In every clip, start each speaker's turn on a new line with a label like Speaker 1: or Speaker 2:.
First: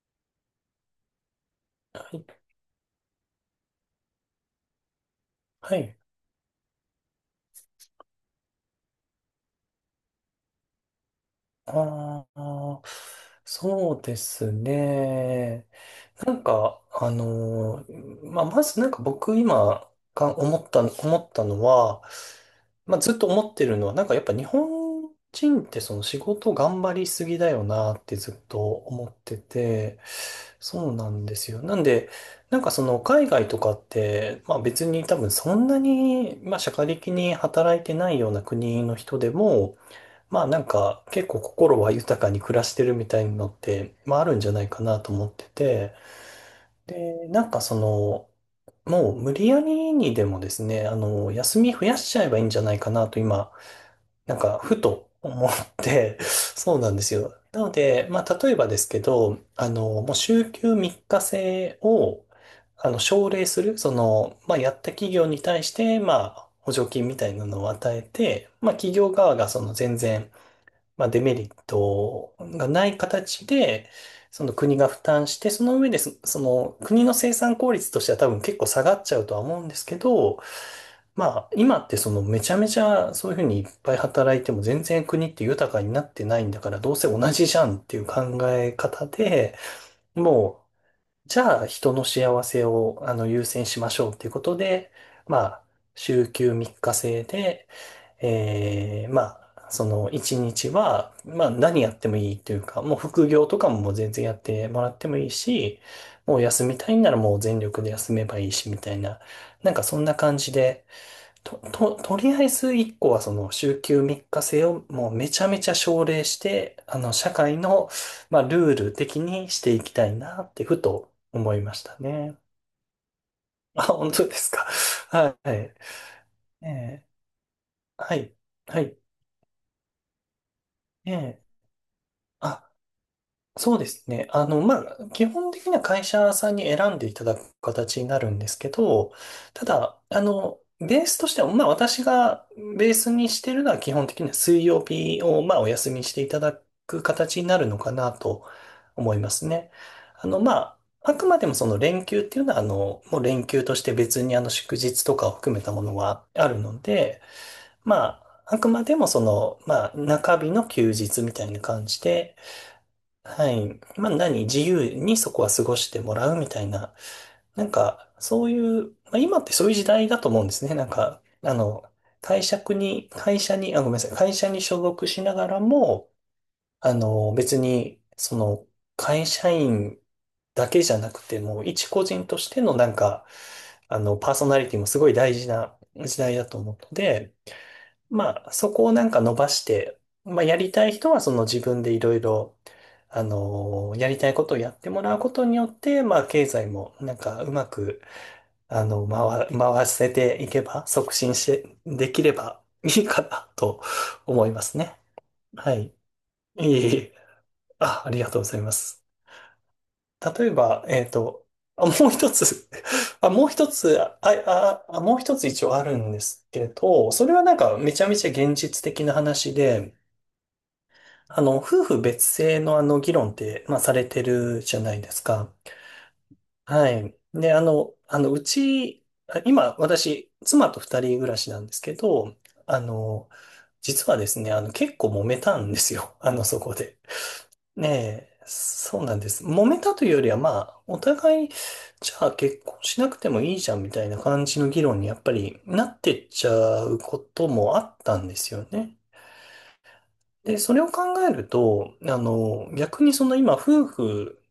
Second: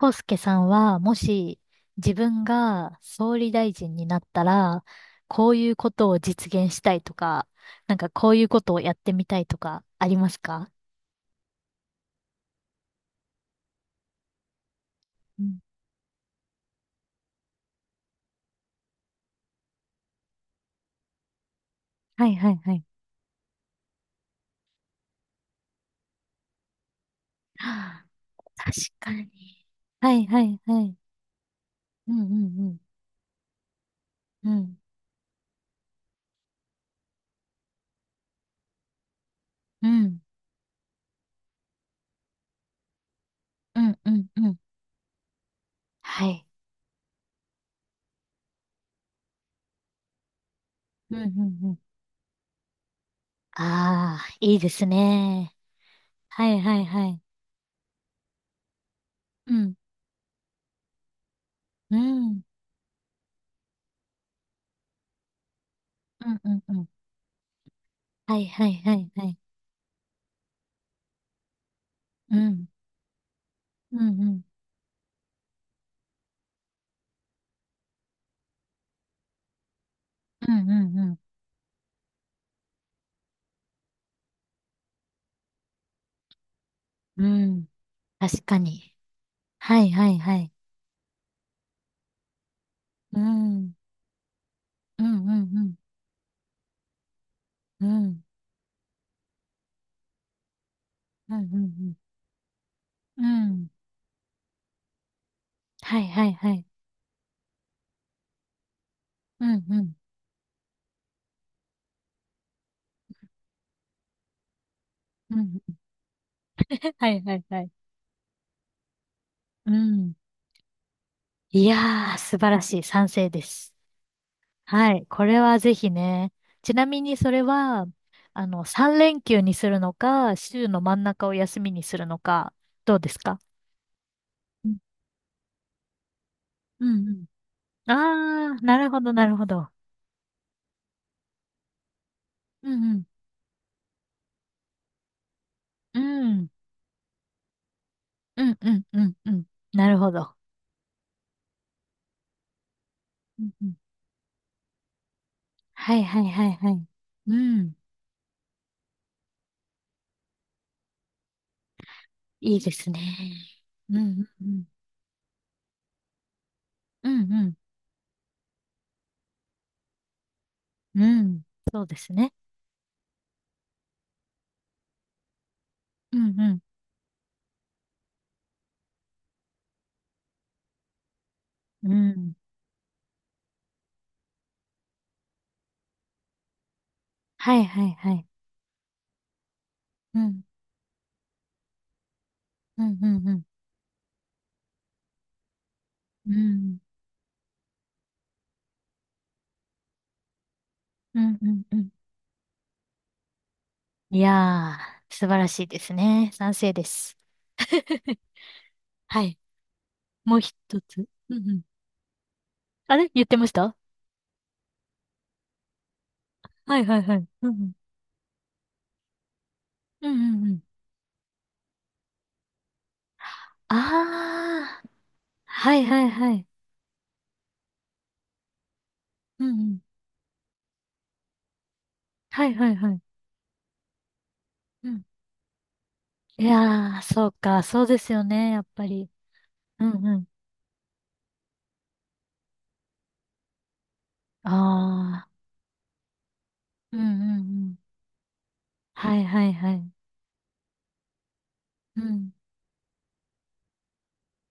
Speaker 1: 康介さんは、もし
Speaker 2: は
Speaker 1: 自
Speaker 2: い。
Speaker 1: 分が総理大臣になったら、こういう
Speaker 2: は
Speaker 1: こ
Speaker 2: い。
Speaker 1: とを実現したいとか、なんかこういうことをやってみたいとか、ありますか？
Speaker 2: ああ、そうです
Speaker 1: うん。
Speaker 2: ね。なんか、あのーまあ、まずなんか僕今か思った、思ったのは、
Speaker 1: はいはいはい。
Speaker 2: まあ、ずっと思ってるのは、なんかやっぱ日本人ってその仕事頑張りすぎだよな
Speaker 1: はあ、
Speaker 2: ってずっと
Speaker 1: 確
Speaker 2: 思
Speaker 1: か
Speaker 2: っ
Speaker 1: に。
Speaker 2: てて、
Speaker 1: はいはいは
Speaker 2: そう
Speaker 1: い。
Speaker 2: なんですよ。なんで、
Speaker 1: うんうん
Speaker 2: その海外とかって、
Speaker 1: うん、う
Speaker 2: まあ
Speaker 1: ん、
Speaker 2: 別に多分そんなに、まあ社会的に働いてないような国の人でも、
Speaker 1: うん、
Speaker 2: まあ結構心は豊かに暮らしてるみたいなのっ
Speaker 1: う
Speaker 2: て、
Speaker 1: ん、う
Speaker 2: まああ
Speaker 1: ん
Speaker 2: る
Speaker 1: う
Speaker 2: んじゃ
Speaker 1: ん。
Speaker 2: ないかなと思ってて、
Speaker 1: はい。
Speaker 2: で、もう無理やりにでもですね、あ
Speaker 1: うん。うん
Speaker 2: の、
Speaker 1: うん
Speaker 2: 休み
Speaker 1: うん。
Speaker 2: 増やしちゃえばいいんじゃないかなと今、
Speaker 1: ああ、いいで
Speaker 2: ふ
Speaker 1: す
Speaker 2: と思っ
Speaker 1: ね。
Speaker 2: て、
Speaker 1: はい
Speaker 2: そ
Speaker 1: は
Speaker 2: う
Speaker 1: い
Speaker 2: なんで
Speaker 1: は
Speaker 2: す
Speaker 1: い。
Speaker 2: よ。なので、まあ例えばですけど、
Speaker 1: う
Speaker 2: あ
Speaker 1: ん、
Speaker 2: の、もう週休3日制
Speaker 1: う
Speaker 2: を、
Speaker 1: ん、
Speaker 2: あの、奨励する、その、まあやった企業に対して、ま
Speaker 1: うん
Speaker 2: あ
Speaker 1: うんう
Speaker 2: 補
Speaker 1: ん。
Speaker 2: 助金みたいなのを与え
Speaker 1: はい
Speaker 2: て、
Speaker 1: は
Speaker 2: まあ
Speaker 1: いは
Speaker 2: 企
Speaker 1: い
Speaker 2: 業
Speaker 1: は
Speaker 2: 側
Speaker 1: い。
Speaker 2: がその全然、まあ、デメリット
Speaker 1: うん。
Speaker 2: がない形で、
Speaker 1: うんうん。
Speaker 2: その国が負担して、その上でその国の生産効率としては多分結構下がっちゃうとは思うんですけど、
Speaker 1: うん、うん、うん、
Speaker 2: まあ、今ってそのめちゃめちゃそういうふうにいっぱい働いても全然国って豊かになってないんだから、どうせ同
Speaker 1: う
Speaker 2: じじゃ
Speaker 1: ん。
Speaker 2: んっていう考
Speaker 1: 確か
Speaker 2: え
Speaker 1: に。
Speaker 2: 方で、
Speaker 1: はいはいはい。
Speaker 2: もうじゃあ人の幸せをあ
Speaker 1: う
Speaker 2: の優先
Speaker 1: ん。
Speaker 2: しましょうということで、
Speaker 1: うん
Speaker 2: ま
Speaker 1: う
Speaker 2: あ、
Speaker 1: ん
Speaker 2: 週休3日制で、
Speaker 1: うん。うん。
Speaker 2: まあ、その1日は、
Speaker 1: うんう
Speaker 2: まあ何や
Speaker 1: ん
Speaker 2: ってもいいというか、もう
Speaker 1: うん。
Speaker 2: 副
Speaker 1: う
Speaker 2: 業と
Speaker 1: ん。
Speaker 2: かももう全然やってもらってもいいし、
Speaker 1: はいはい
Speaker 2: もう
Speaker 1: はい。
Speaker 2: 休みたいんならもう全力で休めばいいしみたいな、
Speaker 1: うんうん。
Speaker 2: そんな感じで、とりあえず一個はその週休3日制をもうめ
Speaker 1: う
Speaker 2: ちゃめ
Speaker 1: ん。
Speaker 2: ちゃ奨励して、あ
Speaker 1: は
Speaker 2: の、
Speaker 1: い
Speaker 2: 社
Speaker 1: はい
Speaker 2: 会
Speaker 1: はい。
Speaker 2: の、まあ、ルール的にし
Speaker 1: う
Speaker 2: ていきた
Speaker 1: ん。
Speaker 2: いなってふと思い
Speaker 1: い
Speaker 2: ました
Speaker 1: やー、素
Speaker 2: ね。
Speaker 1: 晴らしい。賛成です。
Speaker 2: あ、本当ですか。
Speaker 1: はい。こ
Speaker 2: は
Speaker 1: れ
Speaker 2: い。
Speaker 1: はぜひね。
Speaker 2: え
Speaker 1: ちなみ
Speaker 2: え、
Speaker 1: にそれは、
Speaker 2: はい。はい。
Speaker 1: 3連休にするのか、週の真ん
Speaker 2: え
Speaker 1: 中を
Speaker 2: え、
Speaker 1: 休みにするのか、
Speaker 2: あ、
Speaker 1: どうですか？
Speaker 2: そうですね。あの、
Speaker 1: う
Speaker 2: ま
Speaker 1: ん
Speaker 2: あ、基本的には会社さんに
Speaker 1: う
Speaker 2: 選んで
Speaker 1: んう
Speaker 2: いた
Speaker 1: ん。
Speaker 2: だく形になるんで
Speaker 1: あ
Speaker 2: す
Speaker 1: ー、
Speaker 2: け
Speaker 1: なるほど
Speaker 2: ど、
Speaker 1: なるほ
Speaker 2: た
Speaker 1: ど。
Speaker 2: だ、あの、ベースとしては、まあ、私が
Speaker 1: う
Speaker 2: ベ
Speaker 1: ん
Speaker 2: ー
Speaker 1: うん。
Speaker 2: スにしてるのは基本的には水曜日を、まあ、お休
Speaker 1: う
Speaker 2: みしていた
Speaker 1: ん。
Speaker 2: だく形になるのかな
Speaker 1: う
Speaker 2: と
Speaker 1: んうんう
Speaker 2: 思
Speaker 1: ん
Speaker 2: いま
Speaker 1: うん。
Speaker 2: すね。
Speaker 1: なるほ
Speaker 2: あ
Speaker 1: ど。
Speaker 2: の、まあ、あくまでもその連休っていうのは、あの、もう
Speaker 1: う
Speaker 2: 連
Speaker 1: ん
Speaker 2: 休
Speaker 1: う
Speaker 2: と
Speaker 1: ん。
Speaker 2: して別にあの祝日とかを含めたも
Speaker 1: は
Speaker 2: の
Speaker 1: いは
Speaker 2: は
Speaker 1: いは
Speaker 2: あ
Speaker 1: い
Speaker 2: る
Speaker 1: は
Speaker 2: の
Speaker 1: い。
Speaker 2: で、
Speaker 1: うん。
Speaker 2: まあ、あくまでもその、まあ、中日の休日みたいな感じで、
Speaker 1: いいですね。
Speaker 2: はい。
Speaker 1: うん
Speaker 2: まあ何、
Speaker 1: うんう
Speaker 2: 自
Speaker 1: ん。
Speaker 2: 由にそこは過ごしてもらうみたいな。
Speaker 1: うん
Speaker 2: そういう、まあ今ってそういう時代だと思うんですね。なん
Speaker 1: うん。
Speaker 2: か、
Speaker 1: うん。
Speaker 2: あ
Speaker 1: そ
Speaker 2: の、
Speaker 1: うですね。
Speaker 2: 会社に、会社に、あ、ごめんなさい、会社に所属しながらも、
Speaker 1: うん
Speaker 2: あの、別に、その、会社員だけじゃなくて、もう一
Speaker 1: うん。う
Speaker 2: 個人
Speaker 1: ん。
Speaker 2: としてのあの、パーソナリティもすごい大事な時代だと思うので、
Speaker 1: はいはいはい。
Speaker 2: まあ、そこをなんか伸ばして、
Speaker 1: う
Speaker 2: ま
Speaker 1: ん。
Speaker 2: あ、やりたい人はその自分でいろいろ、
Speaker 1: うんう
Speaker 2: あ
Speaker 1: んうん。
Speaker 2: のーやりたいことをやってもらうことによって、まあ、
Speaker 1: う
Speaker 2: 経済
Speaker 1: ん。
Speaker 2: もなんかうまく、あの、回せていけば、促
Speaker 1: う
Speaker 2: 進
Speaker 1: ん
Speaker 2: し
Speaker 1: うんう
Speaker 2: て、
Speaker 1: ん。
Speaker 2: できれば いいかなと
Speaker 1: い
Speaker 2: 思います
Speaker 1: や
Speaker 2: ね。
Speaker 1: ー、素晴らしい
Speaker 2: は
Speaker 1: で
Speaker 2: い。
Speaker 1: すね。賛成
Speaker 2: い
Speaker 1: で
Speaker 2: えいえ。
Speaker 1: す。
Speaker 2: あ、あ りがとうございます。
Speaker 1: はい。もう
Speaker 2: 例え
Speaker 1: 一
Speaker 2: ば、え
Speaker 1: つ。
Speaker 2: っ
Speaker 1: う
Speaker 2: と、
Speaker 1: んうん。
Speaker 2: あ、もう一つ
Speaker 1: あれ 言ってました？
Speaker 2: もう一つ一応あるんですけれ
Speaker 1: はいはい
Speaker 2: ど、
Speaker 1: はい。
Speaker 2: それは
Speaker 1: うん
Speaker 2: なん
Speaker 1: うん。
Speaker 2: かめちゃめちゃ現実的な話で、
Speaker 1: うんうんうん。
Speaker 2: あの、夫婦別姓のあの議論って、まあ、されてるじ
Speaker 1: あ
Speaker 2: ゃ
Speaker 1: あ、
Speaker 2: ないですか。
Speaker 1: はいはいはい。
Speaker 2: はい。で、あ
Speaker 1: うんう
Speaker 2: 今、
Speaker 1: ん。
Speaker 2: 私、妻と二人暮らしなんですけど、
Speaker 1: はいはい
Speaker 2: あ
Speaker 1: はい。
Speaker 2: の、実はですね、あの、
Speaker 1: う
Speaker 2: 結
Speaker 1: ん。
Speaker 2: 構揉めたんですよ。あ
Speaker 1: い
Speaker 2: の、そこ
Speaker 1: や
Speaker 2: で。
Speaker 1: ー、そうか、そう
Speaker 2: ね
Speaker 1: ですよ
Speaker 2: え、
Speaker 1: ね、やっぱ
Speaker 2: そう
Speaker 1: り。
Speaker 2: なんです。揉め
Speaker 1: う
Speaker 2: た
Speaker 1: ん
Speaker 2: という
Speaker 1: う
Speaker 2: よ
Speaker 1: ん。
Speaker 2: りは、まあ、お互い、じゃあ結婚しなくてもいいじゃんみたいな感じの議論にやっ
Speaker 1: ああ、
Speaker 2: ぱりなってっちゃ
Speaker 1: う
Speaker 2: う
Speaker 1: んう
Speaker 2: こ
Speaker 1: んう
Speaker 2: とも
Speaker 1: ん。
Speaker 2: あったんですよね。
Speaker 1: はいはいはい。
Speaker 2: で、それを考えると、
Speaker 1: う
Speaker 2: あ
Speaker 1: ん、
Speaker 2: の、逆にその今、夫婦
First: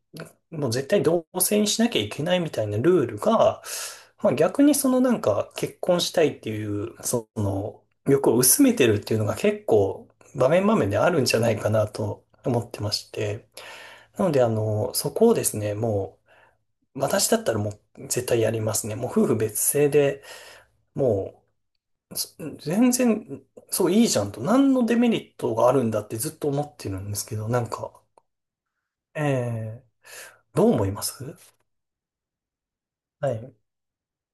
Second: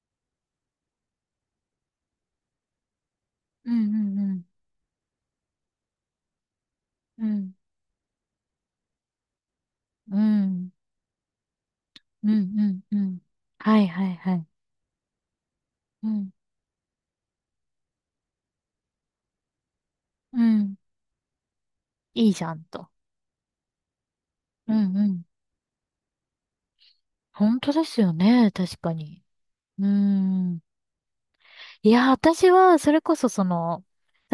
Speaker 2: もう絶対同棲にしなきゃいけないみたいなルールが、
Speaker 1: うん
Speaker 2: ま
Speaker 1: う
Speaker 2: あ
Speaker 1: ん
Speaker 2: 逆にそのなんか結婚したいっていう、
Speaker 1: う
Speaker 2: そ
Speaker 1: ん。うん、
Speaker 2: の欲を薄めてるっていうのが結構
Speaker 1: う
Speaker 2: 場面
Speaker 1: ん、
Speaker 2: 場面であるんじゃないかなと
Speaker 1: うん
Speaker 2: 思ってま
Speaker 1: うんう
Speaker 2: し
Speaker 1: ん。
Speaker 2: て。
Speaker 1: はいはい
Speaker 2: なの
Speaker 1: は
Speaker 2: で
Speaker 1: い。
Speaker 2: あの、そこをですね、
Speaker 1: う
Speaker 2: も
Speaker 1: ん、
Speaker 2: う私だったらもう絶対やりますね。もう夫婦別姓で、
Speaker 1: うん。
Speaker 2: もう
Speaker 1: いい
Speaker 2: す
Speaker 1: じゃんと。
Speaker 2: 全然、そういいじゃんと、
Speaker 1: う
Speaker 2: 何のデ
Speaker 1: んう
Speaker 2: メ
Speaker 1: ん。
Speaker 2: リットがあるんだってずっと思ってるんですけど、
Speaker 1: 本
Speaker 2: なん
Speaker 1: 当で
Speaker 2: か、
Speaker 1: すよね、確か
Speaker 2: え
Speaker 1: に。
Speaker 2: え、
Speaker 1: うん。
Speaker 2: どう思います？
Speaker 1: いや、私は、それこそ
Speaker 2: は
Speaker 1: そ
Speaker 2: い。
Speaker 1: の、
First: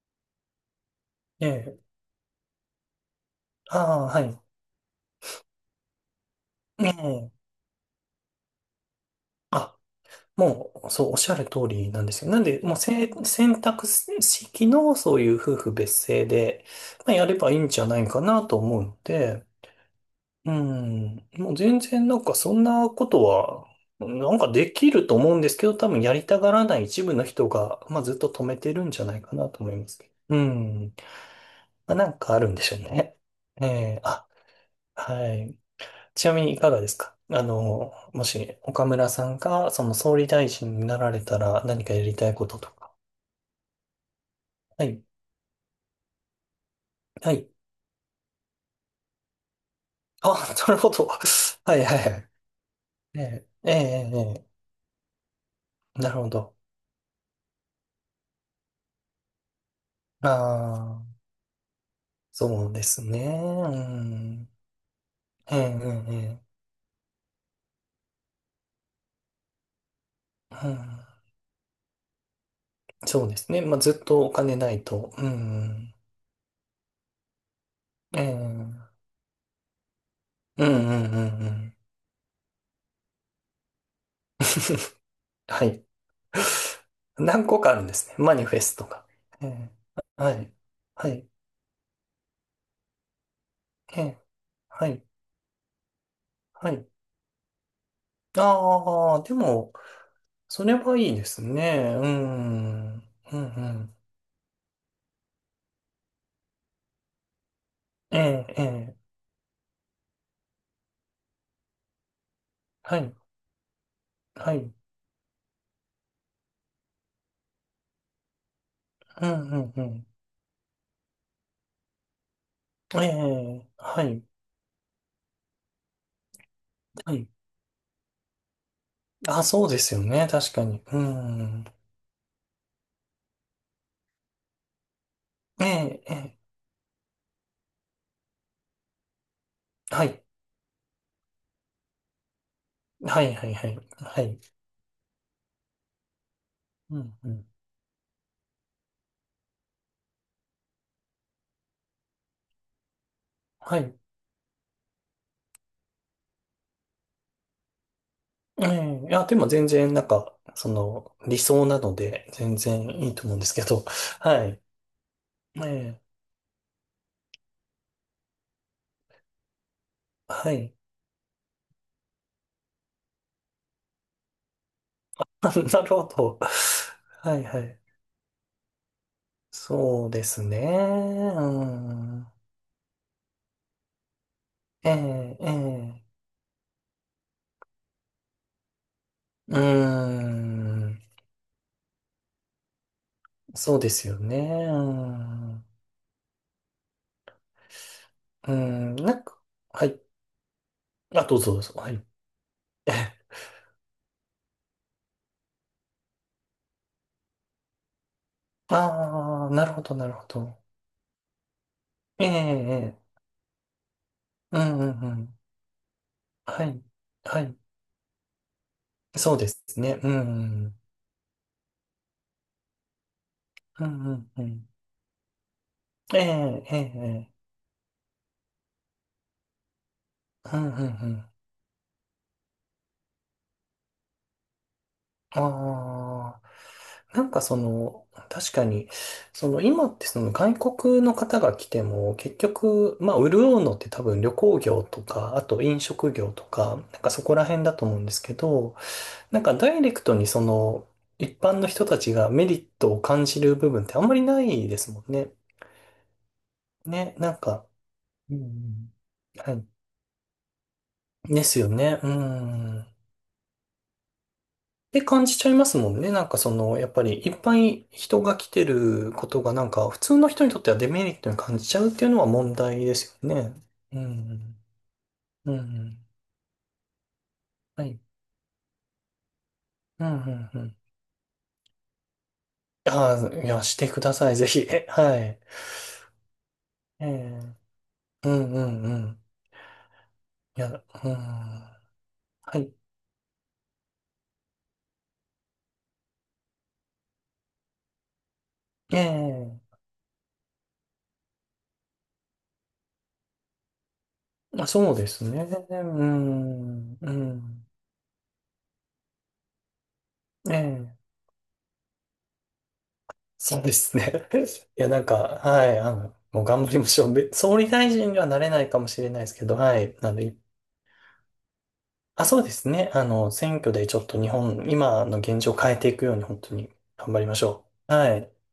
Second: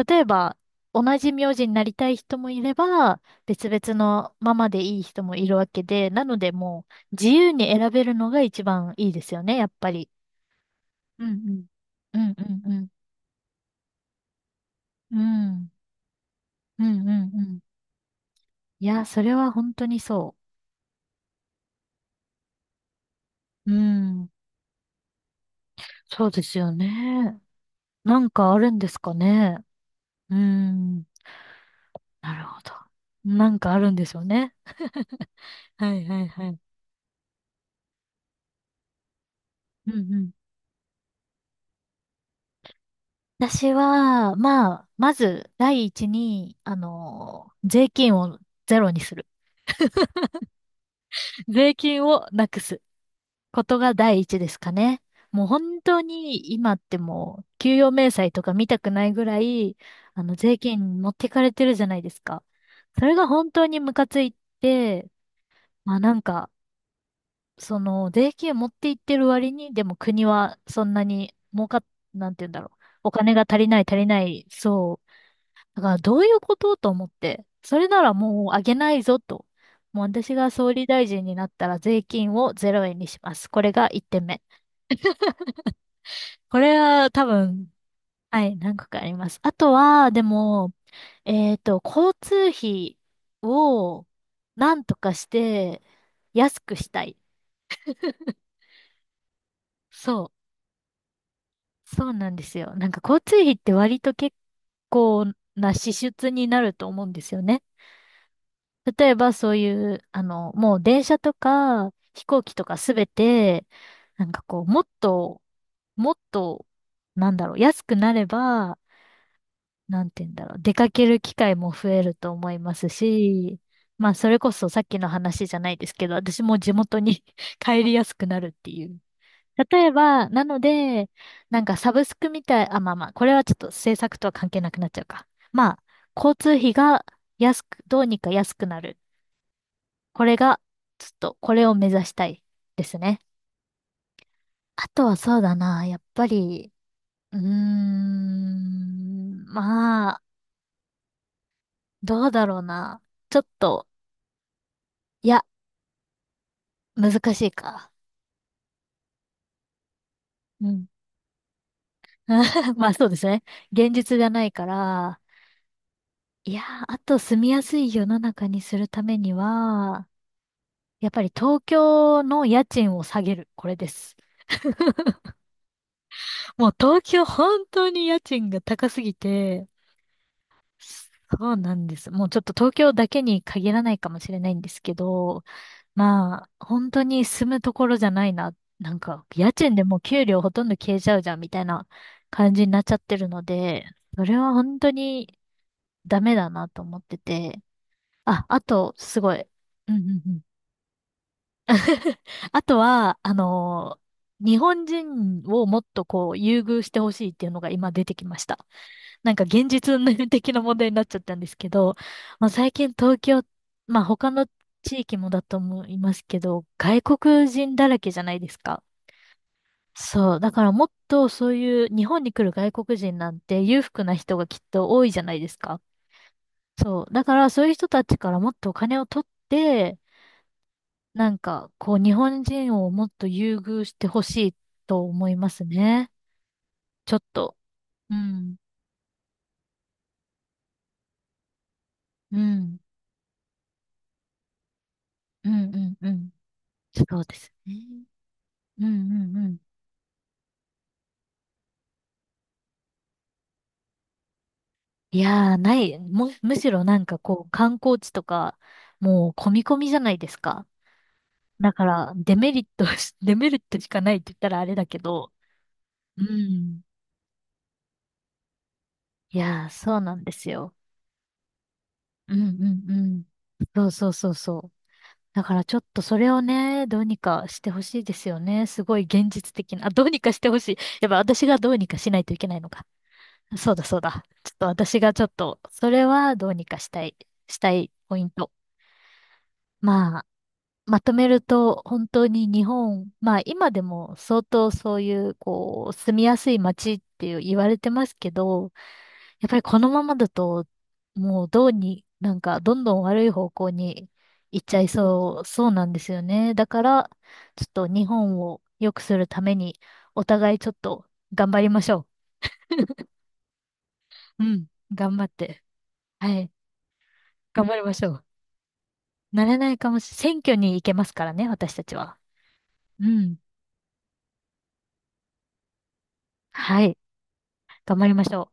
Speaker 1: 例えば、同じ名字に
Speaker 2: え
Speaker 1: な
Speaker 2: え、
Speaker 1: りたい人もいれば、別々
Speaker 2: ああー、は
Speaker 1: の
Speaker 2: い。
Speaker 1: ままでいい人もいるわけで、なのでも
Speaker 2: え
Speaker 1: う、自
Speaker 2: え、
Speaker 1: 由に選べるのが一番いいですよね、やっ
Speaker 2: あ、
Speaker 1: ぱり。
Speaker 2: もう、そう、おっ
Speaker 1: う
Speaker 2: しゃる通
Speaker 1: ん
Speaker 2: りなんで
Speaker 1: う
Speaker 2: すよ。
Speaker 1: ん
Speaker 2: な
Speaker 1: う
Speaker 2: んで、
Speaker 1: ん
Speaker 2: もう、
Speaker 1: うん。
Speaker 2: 選択式の、
Speaker 1: う
Speaker 2: そういう夫
Speaker 1: ん。
Speaker 2: 婦別姓で、
Speaker 1: うんうんう
Speaker 2: まあ、やれ
Speaker 1: ん。う
Speaker 2: ばいい
Speaker 1: ん。
Speaker 2: んじゃないかなと思う
Speaker 1: い
Speaker 2: の
Speaker 1: や、それ
Speaker 2: で、
Speaker 1: は本当にそ
Speaker 2: うん。もう全然なんかそんなことは、
Speaker 1: う。うん。
Speaker 2: なんかできると思うんですけど、多分や
Speaker 1: そ
Speaker 2: り
Speaker 1: う
Speaker 2: た
Speaker 1: で
Speaker 2: が
Speaker 1: す
Speaker 2: ら
Speaker 1: よ
Speaker 2: ない一部の
Speaker 1: ね。
Speaker 2: 人が、まあずっ
Speaker 1: な
Speaker 2: と
Speaker 1: ん
Speaker 2: 止
Speaker 1: か
Speaker 2: め
Speaker 1: ある
Speaker 2: て
Speaker 1: ん
Speaker 2: る
Speaker 1: で
Speaker 2: ん
Speaker 1: す
Speaker 2: じゃ
Speaker 1: か
Speaker 2: ないかな
Speaker 1: ね。
Speaker 2: と思いますけ
Speaker 1: う
Speaker 2: ど。うん。
Speaker 1: ん。
Speaker 2: まあなんか
Speaker 1: な
Speaker 2: あ
Speaker 1: る
Speaker 2: るん
Speaker 1: ほ
Speaker 2: で
Speaker 1: ど。
Speaker 2: しょうね。
Speaker 1: なん
Speaker 2: え
Speaker 1: かあるん
Speaker 2: え、
Speaker 1: でしょう
Speaker 2: あ、
Speaker 1: ね。
Speaker 2: はい。
Speaker 1: はいは
Speaker 2: ち
Speaker 1: い
Speaker 2: なみ
Speaker 1: は
Speaker 2: にい
Speaker 1: い。
Speaker 2: かがですか、あの、もし岡村さんがそ
Speaker 1: う
Speaker 2: の
Speaker 1: んう
Speaker 2: 総理
Speaker 1: ん。
Speaker 2: 大臣になられたら何かやりたいこととか。
Speaker 1: 私は、ま
Speaker 2: は
Speaker 1: あ、
Speaker 2: い。
Speaker 1: まず、第一に、
Speaker 2: はい。
Speaker 1: 税金をゼロにする。
Speaker 2: あ、なるほど。
Speaker 1: 税
Speaker 2: はいはい
Speaker 1: 金
Speaker 2: は
Speaker 1: を
Speaker 2: い。
Speaker 1: なくす
Speaker 2: ええ、
Speaker 1: こ
Speaker 2: ええ、
Speaker 1: とが
Speaker 2: ええ、
Speaker 1: 第一
Speaker 2: え
Speaker 1: ですかね。もう本当
Speaker 2: え、なるほ
Speaker 1: に
Speaker 2: ど。
Speaker 1: 今ってもう、給与明細とか見たくないぐらい、
Speaker 2: あ
Speaker 1: 税金持
Speaker 2: あ。
Speaker 1: ってかれてるじゃないですか。
Speaker 2: そうです
Speaker 1: それ
Speaker 2: ね。
Speaker 1: が本当
Speaker 2: う
Speaker 1: にムカつい
Speaker 2: ん。
Speaker 1: て、
Speaker 2: ええ。う
Speaker 1: まあな
Speaker 2: ん、
Speaker 1: ん
Speaker 2: え
Speaker 1: か、
Speaker 2: え、
Speaker 1: 税金持っていってる割に、でも国は
Speaker 2: う
Speaker 1: そ
Speaker 2: ん、
Speaker 1: んなに儲かっ、なんて言うんだろう。お
Speaker 2: そう
Speaker 1: 金
Speaker 2: で
Speaker 1: が
Speaker 2: す
Speaker 1: 足
Speaker 2: ね。
Speaker 1: り
Speaker 2: ま
Speaker 1: な
Speaker 2: あ、
Speaker 1: い
Speaker 2: ず
Speaker 1: 足
Speaker 2: っ
Speaker 1: りな
Speaker 2: とお
Speaker 1: い、
Speaker 2: 金ない
Speaker 1: そう、
Speaker 2: と。う
Speaker 1: だか
Speaker 2: ん。
Speaker 1: らどういうことと思って、それなら
Speaker 2: う
Speaker 1: もうあ
Speaker 2: ん。う
Speaker 1: げ
Speaker 2: ん、
Speaker 1: ないぞと。もう私が
Speaker 2: うん、う
Speaker 1: 総理
Speaker 2: ん。
Speaker 1: 大臣になっ
Speaker 2: う
Speaker 1: た
Speaker 2: ん、
Speaker 1: ら税金をゼロ円にします。これが1点目。
Speaker 2: はい。
Speaker 1: これ は多
Speaker 2: 何個か
Speaker 1: 分、
Speaker 2: あるんですね。マ
Speaker 1: は
Speaker 2: ニ
Speaker 1: い、
Speaker 2: フェ
Speaker 1: 何
Speaker 2: スト
Speaker 1: 個かあ
Speaker 2: が。
Speaker 1: ります。
Speaker 2: え
Speaker 1: あと
Speaker 2: え、
Speaker 1: は、で
Speaker 2: はい。
Speaker 1: も、
Speaker 2: はい。
Speaker 1: 交通費
Speaker 2: え
Speaker 1: を
Speaker 2: え、
Speaker 1: なん
Speaker 2: は
Speaker 1: と
Speaker 2: い。
Speaker 1: かして安
Speaker 2: は
Speaker 1: く
Speaker 2: い。
Speaker 1: したい。
Speaker 2: ああ、でも、
Speaker 1: そ
Speaker 2: それはいいですね。
Speaker 1: う、そ
Speaker 2: う
Speaker 1: うなんですよ。なん
Speaker 2: ん。う
Speaker 1: か
Speaker 2: ん、
Speaker 1: 交通
Speaker 2: う
Speaker 1: 費って
Speaker 2: ん。
Speaker 1: 割と結構な支出になると思うんですよね。
Speaker 2: ええ、え
Speaker 1: 例え
Speaker 2: え、
Speaker 1: ばそういう、もう電車とか飛行機とかす
Speaker 2: は
Speaker 1: べ
Speaker 2: い。
Speaker 1: て、なんか
Speaker 2: は
Speaker 1: こう、
Speaker 2: い。
Speaker 1: もっと、もっと、なんだろう、安くなれば、
Speaker 2: うん、うん、う
Speaker 1: な
Speaker 2: ん。
Speaker 1: んて言うんだろう、出かける機会も増えると思います
Speaker 2: え
Speaker 1: し、
Speaker 2: え、は
Speaker 1: まあ、
Speaker 2: い。
Speaker 1: それこそさっきの話じゃないですけど、私も地元
Speaker 2: は
Speaker 1: に
Speaker 2: い。
Speaker 1: 帰りやすくなるっていう。
Speaker 2: あ、そうで
Speaker 1: 例え
Speaker 2: すよね。
Speaker 1: ば、な
Speaker 2: 確
Speaker 1: の
Speaker 2: かに。う
Speaker 1: で、なん
Speaker 2: ん。
Speaker 1: かサブスクみたい、あ、まあまあ、これはちょっと政策とは関係なくなっちゃうか。
Speaker 2: え
Speaker 1: まあ、
Speaker 2: え、え
Speaker 1: 交
Speaker 2: え。
Speaker 1: 通費が安く、どうにか安くなる。
Speaker 2: は
Speaker 1: こ
Speaker 2: い。
Speaker 1: れが、ちょっと、これを目指したいですね。
Speaker 2: はい、はい、はい。はい。
Speaker 1: あとはそうだな、やっぱり、
Speaker 2: うん、う
Speaker 1: うー
Speaker 2: ん。
Speaker 1: ん、まあ、どうだろうな。ちょっ
Speaker 2: は
Speaker 1: と、
Speaker 2: い。
Speaker 1: いや、難しいか。
Speaker 2: ええ、いや、でも全然、なんか、そ
Speaker 1: うん。
Speaker 2: の、理想なので、全 然
Speaker 1: まあそう
Speaker 2: いい
Speaker 1: で
Speaker 2: と
Speaker 1: す
Speaker 2: 思うん
Speaker 1: ね。
Speaker 2: ですけど。
Speaker 1: 現実 じゃな
Speaker 2: は
Speaker 1: い
Speaker 2: い。
Speaker 1: から、
Speaker 2: ええ、
Speaker 1: いやー、あと住みやすい世の中にするためには、
Speaker 2: はい。
Speaker 1: やっぱり東京の家賃を下げる。これです。
Speaker 2: なるほど。
Speaker 1: もう東京
Speaker 2: はい、は
Speaker 1: 本
Speaker 2: い。
Speaker 1: 当に家賃が高すぎて、
Speaker 2: そうですね。う
Speaker 1: そうなんです。も
Speaker 2: ん。
Speaker 1: うちょっと東京だけに限らないかもしれないんです
Speaker 2: え
Speaker 1: け
Speaker 2: え、
Speaker 1: ど、
Speaker 2: ええ。
Speaker 1: まあ、本当に住むところじゃないな。なんか、家
Speaker 2: う
Speaker 1: 賃でもう
Speaker 2: ー
Speaker 1: 給料ほとんど消えち
Speaker 2: ん。
Speaker 1: ゃうじゃんみたいな感じになっちゃってるの
Speaker 2: そう
Speaker 1: で、
Speaker 2: ですよ
Speaker 1: そ
Speaker 2: ね。
Speaker 1: れ
Speaker 2: う
Speaker 1: は
Speaker 2: ー
Speaker 1: 本当に
Speaker 2: ん。う
Speaker 1: ダメだなと思ってて。あ、
Speaker 2: ー
Speaker 1: あと、
Speaker 2: ん。な
Speaker 1: す
Speaker 2: ん
Speaker 1: ご
Speaker 2: か、
Speaker 1: い。
Speaker 2: は
Speaker 1: うんう
Speaker 2: い。
Speaker 1: んうん。
Speaker 2: あ、どうぞ、どうぞ。はい。
Speaker 1: あとは、日本人をもっとこう、優遇してほしいっていうのが今出てきました。なんか
Speaker 2: ああ、な
Speaker 1: 現
Speaker 2: るほ
Speaker 1: 実
Speaker 2: ど、
Speaker 1: 運
Speaker 2: なる
Speaker 1: 命
Speaker 2: ほ
Speaker 1: 的な
Speaker 2: ど。
Speaker 1: 問題になっちゃったんですけど、
Speaker 2: ええ、
Speaker 1: まあ、最近
Speaker 2: ええ、
Speaker 1: 東京、まあ他の
Speaker 2: うんうん
Speaker 1: 地
Speaker 2: う
Speaker 1: 域も
Speaker 2: ん。
Speaker 1: だと思いますけ
Speaker 2: は
Speaker 1: ど、
Speaker 2: い、
Speaker 1: 外
Speaker 2: は
Speaker 1: 国
Speaker 2: い。
Speaker 1: 人だらけじゃないですか。
Speaker 2: そうですね。うん、う
Speaker 1: そう。だから
Speaker 2: ん、
Speaker 1: もっとそういう日本に来る外国人なんて裕
Speaker 2: う
Speaker 1: 福
Speaker 2: ん、う
Speaker 1: な
Speaker 2: ん
Speaker 1: 人
Speaker 2: う
Speaker 1: がきっ
Speaker 2: ん。
Speaker 1: と多いじゃないですか。
Speaker 2: ええ、ええ、
Speaker 1: そう。だ
Speaker 2: え
Speaker 1: か
Speaker 2: え、
Speaker 1: らそういう人たちからもっとお金を取って、
Speaker 2: うん、うん、うん。
Speaker 1: なんか、こう、日本人をもっと優遇してほしいと思いますね。
Speaker 2: あ
Speaker 1: ちょ
Speaker 2: あ、な
Speaker 1: っ
Speaker 2: んか
Speaker 1: と。
Speaker 2: その、
Speaker 1: う
Speaker 2: 確
Speaker 1: ん。
Speaker 2: かに、その今ってその外国の方が来ても、結
Speaker 1: うん。
Speaker 2: 局、まあ、潤うのって多分旅行業とか、あ
Speaker 1: う
Speaker 2: と
Speaker 1: ん、
Speaker 2: 飲
Speaker 1: うん、う
Speaker 2: 食業
Speaker 1: ん。
Speaker 2: とか、なんか
Speaker 1: そ
Speaker 2: そ
Speaker 1: う
Speaker 2: こ
Speaker 1: で
Speaker 2: ら
Speaker 1: す
Speaker 2: 辺だと思うん
Speaker 1: ね。
Speaker 2: ですけど、
Speaker 1: うん、うん、う
Speaker 2: なんか
Speaker 1: ん。
Speaker 2: ダイレクトにその一般の人たちがメリットを感じる部分ってあんまりないですもん
Speaker 1: い
Speaker 2: ね。
Speaker 1: やー、ない。むしろなん
Speaker 2: ね、
Speaker 1: か
Speaker 2: なん
Speaker 1: こう、
Speaker 2: か、
Speaker 1: 観光地と
Speaker 2: うんう
Speaker 1: か、
Speaker 2: ん、
Speaker 1: もう、込
Speaker 2: は
Speaker 1: み
Speaker 2: い。
Speaker 1: 込みじゃないですか。
Speaker 2: ですよ
Speaker 1: だか
Speaker 2: ね。う
Speaker 1: ら、デメリッ
Speaker 2: ん。
Speaker 1: ト
Speaker 2: っ
Speaker 1: し、デメリットしかないって言ったらあれだけ
Speaker 2: て感
Speaker 1: ど。
Speaker 2: じちゃいますもんね。な
Speaker 1: う
Speaker 2: んかその、
Speaker 1: ん。
Speaker 2: やっぱりいっぱい人が来てるこ
Speaker 1: い
Speaker 2: とがな
Speaker 1: やー、
Speaker 2: んか
Speaker 1: そ
Speaker 2: 普
Speaker 1: うな
Speaker 2: 通
Speaker 1: ん
Speaker 2: の
Speaker 1: で
Speaker 2: 人
Speaker 1: す
Speaker 2: にとって
Speaker 1: よ。
Speaker 2: はデメリットに感じちゃうっていうのは
Speaker 1: うん、う
Speaker 2: 問題
Speaker 1: ん、う
Speaker 2: です
Speaker 1: ん。
Speaker 2: よね。
Speaker 1: そう
Speaker 2: う
Speaker 1: そうそうそ
Speaker 2: ん。
Speaker 1: う。だ
Speaker 2: う
Speaker 1: からちょっと
Speaker 2: ん。
Speaker 1: それをね、どうにかしてほ
Speaker 2: は
Speaker 1: し
Speaker 2: い。
Speaker 1: いですよね。すごい現実的な。あ、ど
Speaker 2: うん。
Speaker 1: う
Speaker 2: う
Speaker 1: にかして
Speaker 2: んう
Speaker 1: ほし
Speaker 2: ん。
Speaker 1: い。やっぱ私がどうにかしないといけないのか。
Speaker 2: ああ、いや、
Speaker 1: そう
Speaker 2: し
Speaker 1: だ
Speaker 2: て
Speaker 1: そう
Speaker 2: くだ
Speaker 1: だ。
Speaker 2: さい。ぜ
Speaker 1: ちょっ
Speaker 2: ひ。
Speaker 1: と
Speaker 2: え、
Speaker 1: 私が
Speaker 2: は
Speaker 1: ちょっ
Speaker 2: い。
Speaker 1: と、それはどうにかした
Speaker 2: え
Speaker 1: い、
Speaker 2: え、
Speaker 1: したいポイ
Speaker 2: う
Speaker 1: ント。
Speaker 2: んうんうん。
Speaker 1: まあ、
Speaker 2: いや、
Speaker 1: ま
Speaker 2: うん。
Speaker 1: とめると本当に
Speaker 2: は
Speaker 1: 日
Speaker 2: い。
Speaker 1: 本、まあ今でも相当そういう、こう、住みやすい街っていう言われてますけど、
Speaker 2: え
Speaker 1: やっぱり
Speaker 2: え、
Speaker 1: このままだと、もうどうに、なんかどんどん悪い方向に行っ
Speaker 2: あ、
Speaker 1: ちゃい
Speaker 2: そうです
Speaker 1: そ
Speaker 2: ね。
Speaker 1: う、そう
Speaker 2: う
Speaker 1: なんですよね。だか
Speaker 2: ん、
Speaker 1: ら、
Speaker 2: う
Speaker 1: ちょ
Speaker 2: ん。
Speaker 1: っと日本を良くするために、お
Speaker 2: え
Speaker 1: 互いちょっ
Speaker 2: え、
Speaker 1: と頑張りましょ
Speaker 2: そうですね。
Speaker 1: う。うん、
Speaker 2: いや、なんか、
Speaker 1: 頑張って。
Speaker 2: はい、あの、
Speaker 1: は
Speaker 2: もう
Speaker 1: い、
Speaker 2: 頑張りましょう。総
Speaker 1: 頑
Speaker 2: 理
Speaker 1: 張り
Speaker 2: 大
Speaker 1: ましょ
Speaker 2: 臣に
Speaker 1: う。
Speaker 2: はなれないかもしれないです
Speaker 1: な
Speaker 2: けど、
Speaker 1: れない
Speaker 2: は
Speaker 1: か
Speaker 2: い。
Speaker 1: も
Speaker 2: な
Speaker 1: し、
Speaker 2: ので、
Speaker 1: 選挙に行けますからね、私たちは。
Speaker 2: あ、そうですね。あ
Speaker 1: う
Speaker 2: の、
Speaker 1: ん、
Speaker 2: 選挙でちょっと日本、今の現状を変えていくように、本当に
Speaker 1: はい、
Speaker 2: 頑張りましょう。
Speaker 1: 頑張り
Speaker 2: は
Speaker 1: ま
Speaker 2: い。
Speaker 1: しょう。